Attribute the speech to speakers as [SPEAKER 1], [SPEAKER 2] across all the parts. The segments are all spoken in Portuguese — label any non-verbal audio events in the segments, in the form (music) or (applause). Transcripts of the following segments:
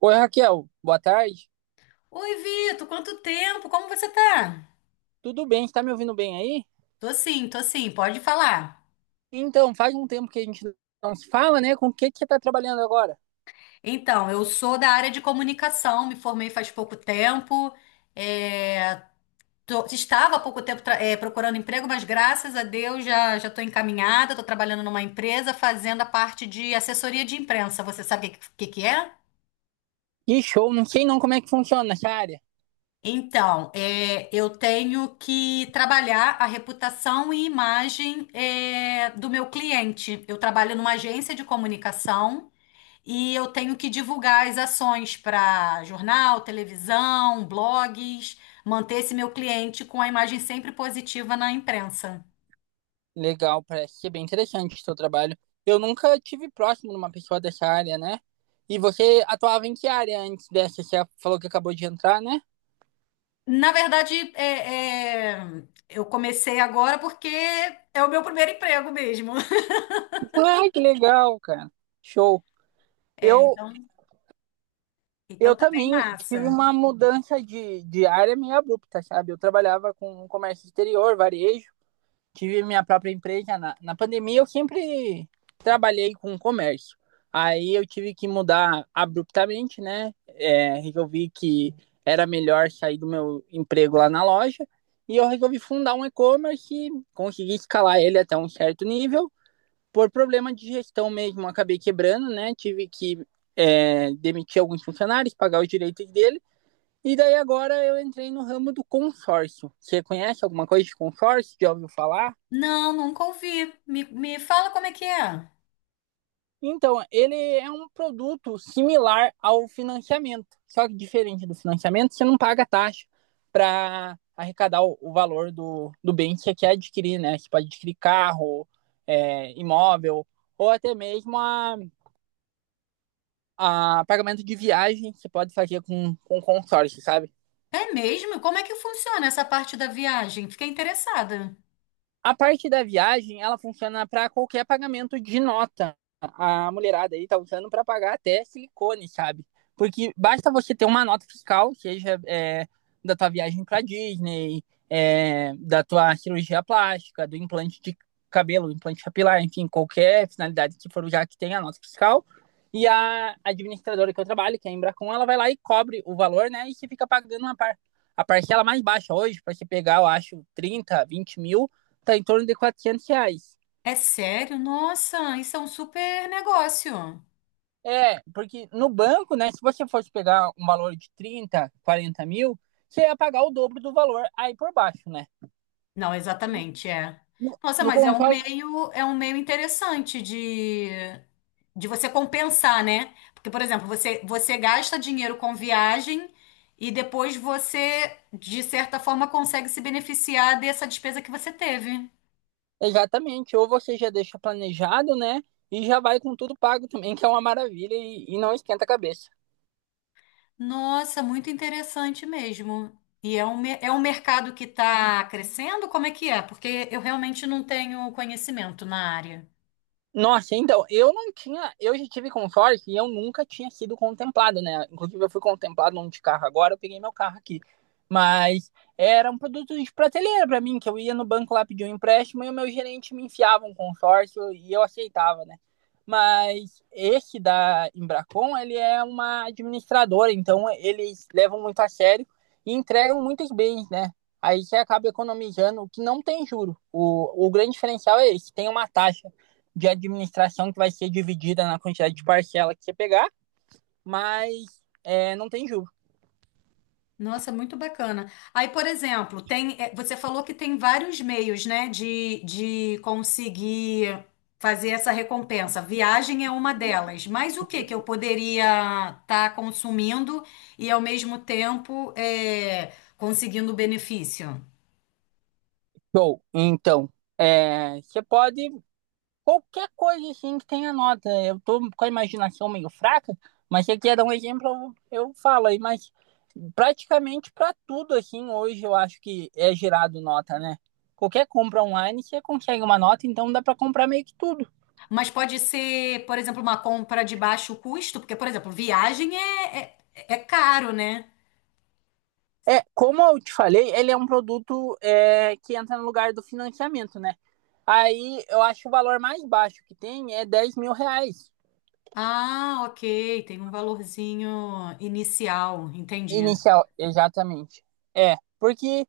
[SPEAKER 1] Oi, Raquel, boa tarde.
[SPEAKER 2] Oi, Vitor, quanto tempo? Como você tá?
[SPEAKER 1] Tudo bem? Está me ouvindo bem aí?
[SPEAKER 2] Tô sim, pode falar.
[SPEAKER 1] Então, faz um tempo que a gente não se fala, né? Com o que que você está trabalhando agora?
[SPEAKER 2] Então, eu sou da área de comunicação, me formei faz pouco tempo. é, Estava há pouco tempo, procurando emprego, mas graças a Deus já já estou encaminhada, estou trabalhando numa empresa fazendo a parte de assessoria de imprensa. Você sabe o que que é?
[SPEAKER 1] Que show, não sei não como é que funciona essa área.
[SPEAKER 2] Então, eu tenho que trabalhar a reputação e imagem, do meu cliente. Eu trabalho numa agência de comunicação. E eu tenho que divulgar as ações para jornal, televisão, blogs, manter esse meu cliente com a imagem sempre positiva na imprensa.
[SPEAKER 1] Legal, parece ser bem interessante o seu trabalho. Eu nunca tive próximo de uma pessoa dessa área, né? E você atuava em que área antes dessa? Você falou que acabou de entrar, né?
[SPEAKER 2] Na verdade, eu comecei agora porque é o meu primeiro emprego mesmo. (laughs)
[SPEAKER 1] Ah, que legal, cara. Show.
[SPEAKER 2] É,
[SPEAKER 1] Eu,
[SPEAKER 2] então, então
[SPEAKER 1] eu
[SPEAKER 2] tá bem
[SPEAKER 1] também tive
[SPEAKER 2] massa.
[SPEAKER 1] uma mudança de área meio abrupta, sabe? Eu trabalhava com comércio exterior, varejo. Tive minha própria empresa. Na pandemia, eu sempre trabalhei com comércio. Aí eu tive que mudar abruptamente, né? Resolvi que era melhor sair do meu emprego lá na loja. E eu resolvi fundar um e-commerce e consegui escalar ele até um certo nível. Por problema de gestão mesmo, acabei quebrando, né? Tive que demitir alguns funcionários, pagar os direitos dele. E daí agora eu entrei no ramo do consórcio. Você conhece alguma coisa de consórcio? Já ouviu falar?
[SPEAKER 2] Não, nunca ouvi. Me fala como é que é.
[SPEAKER 1] Então, ele é um produto similar ao financiamento, só que diferente do financiamento, você não paga taxa para arrecadar o valor do bem que você quer adquirir, né? Você pode adquirir carro, imóvel, ou até mesmo a pagamento de viagem que você pode fazer com consórcio, sabe?
[SPEAKER 2] É mesmo? Como é que funciona essa parte da viagem? Fiquei interessada.
[SPEAKER 1] A parte da viagem, ela funciona para qualquer pagamento de nota. A mulherada aí tá usando para pagar até silicone, sabe? Porque basta você ter uma nota fiscal, seja da tua viagem para Disney, da tua cirurgia plástica, do implante de cabelo, implante capilar, enfim, qualquer finalidade que for já que tenha a nota fiscal. E a administradora que eu trabalho, que é a Embracon, ela vai lá e cobre o valor, né? E você fica pagando uma par a parcela mais baixa hoje, para você pegar, eu acho, 30, 20 mil, tá em torno de R$ 400.
[SPEAKER 2] É sério? Nossa, isso é um super negócio.
[SPEAKER 1] É, porque no banco, né, se você fosse pegar um valor de 30, 40 mil, você ia pagar o dobro do valor aí por baixo, né?
[SPEAKER 2] Não, exatamente, é.
[SPEAKER 1] No,
[SPEAKER 2] Nossa,
[SPEAKER 1] no
[SPEAKER 2] mas
[SPEAKER 1] console,
[SPEAKER 2] é um meio interessante de você compensar, né? Porque, por exemplo, você gasta dinheiro com viagem e depois você, de certa forma, consegue se beneficiar dessa despesa que você teve.
[SPEAKER 1] exatamente. Ou você já deixa planejado, né? E já vai com tudo pago também, que é uma maravilha e não esquenta a cabeça.
[SPEAKER 2] Nossa, muito interessante mesmo. E é um, é um mercado que está crescendo? Como é que é? Porque eu realmente não tenho conhecimento na área.
[SPEAKER 1] Nossa, então, eu não tinha, eu já tive consórcio e eu nunca tinha sido contemplado, né? Inclusive, eu fui contemplado num de carro agora, eu peguei meu carro aqui. Mas era um produto de prateleira para mim, que eu ia no banco lá pedir um empréstimo e o meu gerente me enfiava um consórcio e eu aceitava, né? Mas esse da Embracon, ele é uma administradora, então eles levam muito a sério e entregam muitos bens, né? Aí você acaba economizando, o que não tem juro. O grande diferencial é esse, tem uma taxa de administração que vai ser dividida na quantidade de parcela que você pegar, mas não tem juros.
[SPEAKER 2] Nossa, muito bacana. Aí, por exemplo, tem, você falou que tem vários meios, né, de conseguir fazer essa recompensa. Viagem é uma delas. Mas o que que eu poderia estar consumindo e ao mesmo tempo conseguindo o benefício?
[SPEAKER 1] Show. Então, você pode. Qualquer coisa assim que tenha nota. Eu tô com a imaginação meio fraca, mas se você quer dar um exemplo, eu falo aí, mas praticamente para tudo assim hoje eu acho que é gerado nota, né? Qualquer compra online você consegue uma nota, então dá para comprar meio que tudo.
[SPEAKER 2] Mas pode ser, por exemplo, uma compra de baixo custo, porque, por exemplo, viagem é, é caro, né?
[SPEAKER 1] É, como eu te falei, ele é um produto que entra no lugar do financiamento, né? Aí eu acho que o valor mais baixo que tem é R$ 10.000
[SPEAKER 2] Ah, ok, tem um valorzinho inicial, entendi.
[SPEAKER 1] inicial, exatamente. É, porque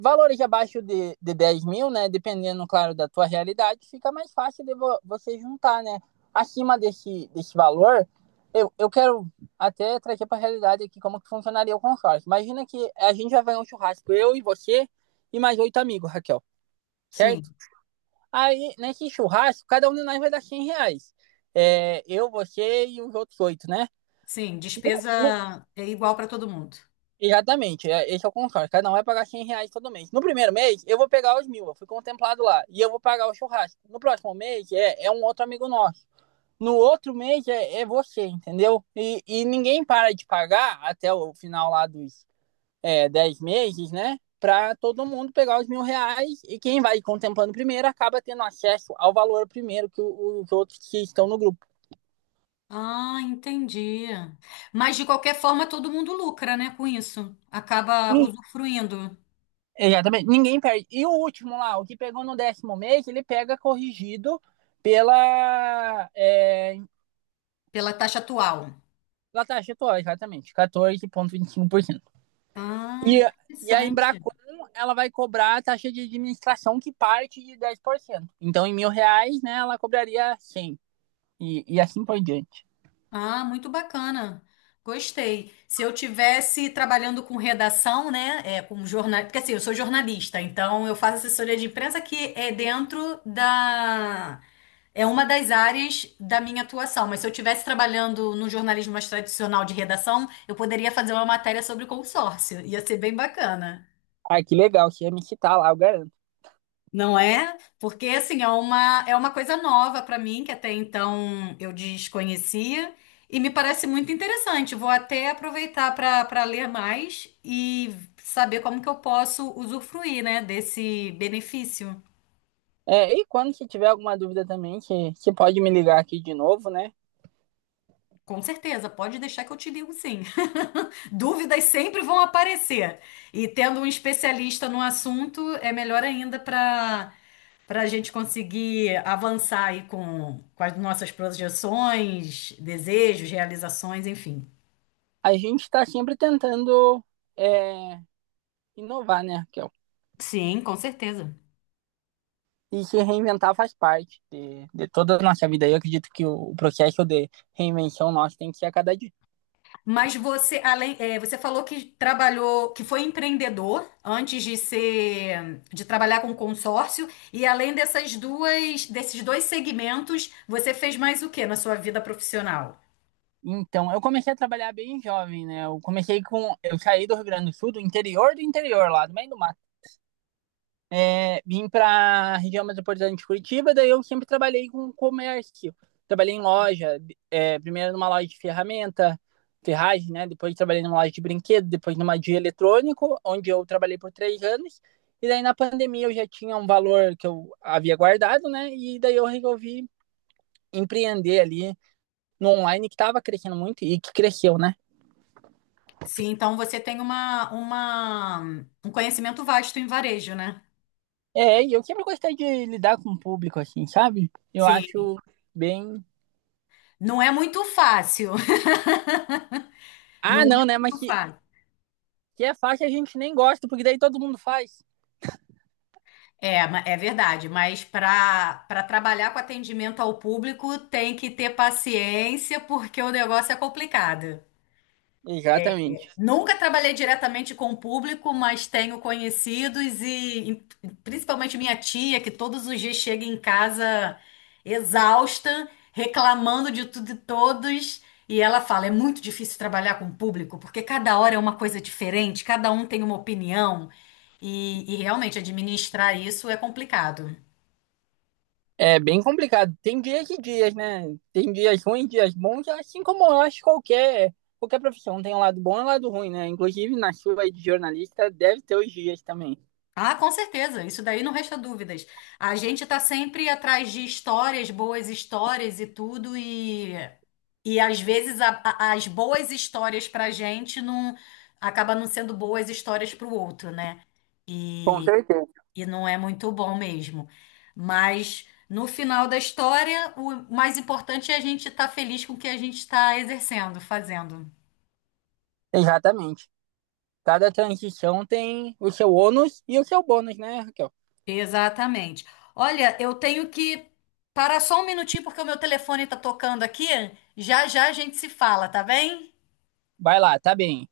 [SPEAKER 1] valores abaixo de 10.000, né? Dependendo, claro, da tua realidade, fica mais fácil de vo você juntar, né? Acima desse, desse valor, eu quero até trazer para a realidade aqui como que funcionaria o consórcio. Imagina que a gente vai fazer um churrasco, eu e você e mais 8 amigos, Raquel, certo?
[SPEAKER 2] Sim.
[SPEAKER 1] Aí, nesse churrasco, cada um de nós vai dar R$ 100. É, eu, você e os outros 8, né?
[SPEAKER 2] Sim, despesa é igual para todo mundo.
[SPEAKER 1] Exatamente, esse é o contrato. Cada um vai pagar R$ 100 todo mês. No primeiro mês, eu vou pegar os mil, eu fui contemplado lá. E eu vou pagar o churrasco. No próximo mês, é um outro amigo nosso. No outro mês, é você, entendeu? E ninguém para de pagar até o final lá dos 10 meses, né? Para todo mundo pegar os mil reais e quem vai contemplando primeiro acaba tendo acesso ao valor primeiro que os outros que estão no grupo.
[SPEAKER 2] Ah, entendi. Mas de qualquer forma, todo mundo lucra, né, com isso. Acaba
[SPEAKER 1] Ni-
[SPEAKER 2] usufruindo
[SPEAKER 1] Exatamente, ninguém perde. E o último lá, o que pegou no décimo mês, ele pega corrigido pela, é,
[SPEAKER 2] pela taxa atual.
[SPEAKER 1] pela taxa atual, exatamente, quatorze vírgula vinte e cinco por cento.
[SPEAKER 2] Ah,
[SPEAKER 1] e e a
[SPEAKER 2] interessante.
[SPEAKER 1] Embracon, ela vai cobrar a taxa de administração que parte de 10%. Então, em mil reais, né, ela cobraria 100 e assim por diante.
[SPEAKER 2] Ah, muito bacana. Gostei. Se eu tivesse trabalhando com redação, né, com jornal, porque assim, eu sou jornalista, então eu faço assessoria de imprensa que é dentro da é uma das áreas da minha atuação, mas se eu tivesse trabalhando no jornalismo mais tradicional de redação, eu poderia fazer uma matéria sobre consórcio. Ia ser bem bacana.
[SPEAKER 1] Ah, que legal, você ia me citar lá, eu garanto.
[SPEAKER 2] Não é? Porque assim, é uma coisa nova para mim que até então eu desconhecia e me parece muito interessante. Vou até aproveitar para ler mais e saber como que eu posso usufruir, né, desse benefício.
[SPEAKER 1] É, e quando você tiver alguma dúvida também, que você pode me ligar aqui de novo, né?
[SPEAKER 2] Com certeza, pode deixar que eu te ligo sim. (laughs) Dúvidas sempre vão aparecer. E tendo um especialista no assunto, é melhor ainda para a gente conseguir avançar aí com as nossas projeções, desejos, realizações, enfim.
[SPEAKER 1] A gente está sempre tentando é, inovar, né, Raquel?
[SPEAKER 2] Sim, com certeza.
[SPEAKER 1] E se reinventar faz parte de toda a nossa vida. Eu acredito que o processo de reinvenção nosso tem que ser a cada dia.
[SPEAKER 2] Mas você, além, você falou que trabalhou, que foi empreendedor antes de ser, de trabalhar com consórcio, e além dessas duas, desses dois segmentos, você fez mais o que na sua vida profissional?
[SPEAKER 1] Então, eu comecei a trabalhar bem jovem, né? Eu comecei com. Eu saí do Rio Grande do Sul, do interior, lá do meio do mato vim para a região metropolitana de Curitiba, daí eu sempre trabalhei com comércio. Trabalhei em loja, primeiro numa loja de ferramenta, ferragem, né? Depois trabalhei numa loja de brinquedo, depois numa de eletrônico, onde eu trabalhei por 3 anos. E daí na pandemia eu já tinha um valor que eu havia guardado, né? E daí eu resolvi empreender ali no online que estava crescendo muito e que cresceu, né?
[SPEAKER 2] Sim, então você tem uma, um conhecimento vasto em varejo, né?
[SPEAKER 1] É, e eu sempre gostei de lidar com o público, assim, sabe? Eu
[SPEAKER 2] Sim,
[SPEAKER 1] acho bem.
[SPEAKER 2] não é muito fácil, (laughs)
[SPEAKER 1] Ah,
[SPEAKER 2] não é
[SPEAKER 1] não, né? Mas
[SPEAKER 2] muito fácil.
[SPEAKER 1] que é fácil a gente nem gosta, porque daí todo mundo faz.
[SPEAKER 2] É, é verdade, mas para trabalhar com atendimento ao público tem que ter paciência porque o negócio é complicado.
[SPEAKER 1] Exatamente.
[SPEAKER 2] Nunca trabalhei diretamente com o público, mas tenho conhecidos e principalmente minha tia, que todos os dias chega em casa exausta, reclamando de tudo e todos. E ela fala: é muito difícil trabalhar com o público, porque cada hora é uma coisa diferente, cada um tem uma opinião. E realmente administrar isso é complicado.
[SPEAKER 1] É bem complicado. Tem dias e dias, né? Tem dias ruins, dias bons, assim como eu acho qualquer profissão. Tem um lado bom e um lado ruim, né? Inclusive na chuva de jornalista deve ter os dias também.
[SPEAKER 2] Ah, com certeza, isso daí não resta dúvidas. A gente tá sempre atrás de histórias, boas histórias e tudo, e às vezes as boas histórias pra gente não acaba não sendo boas histórias pro outro, né?
[SPEAKER 1] Com
[SPEAKER 2] E,
[SPEAKER 1] certeza.
[SPEAKER 2] e não é muito bom mesmo. Mas no final da história, o mais importante é a gente estar feliz com o que a gente está exercendo, fazendo.
[SPEAKER 1] Exatamente. Cada transição tem o seu ônus e o seu bônus, né, Raquel?
[SPEAKER 2] Exatamente. Olha, eu tenho que parar só um minutinho porque o meu telefone está tocando aqui. Já já a gente se fala, tá bem?
[SPEAKER 1] Vai lá, tá bem.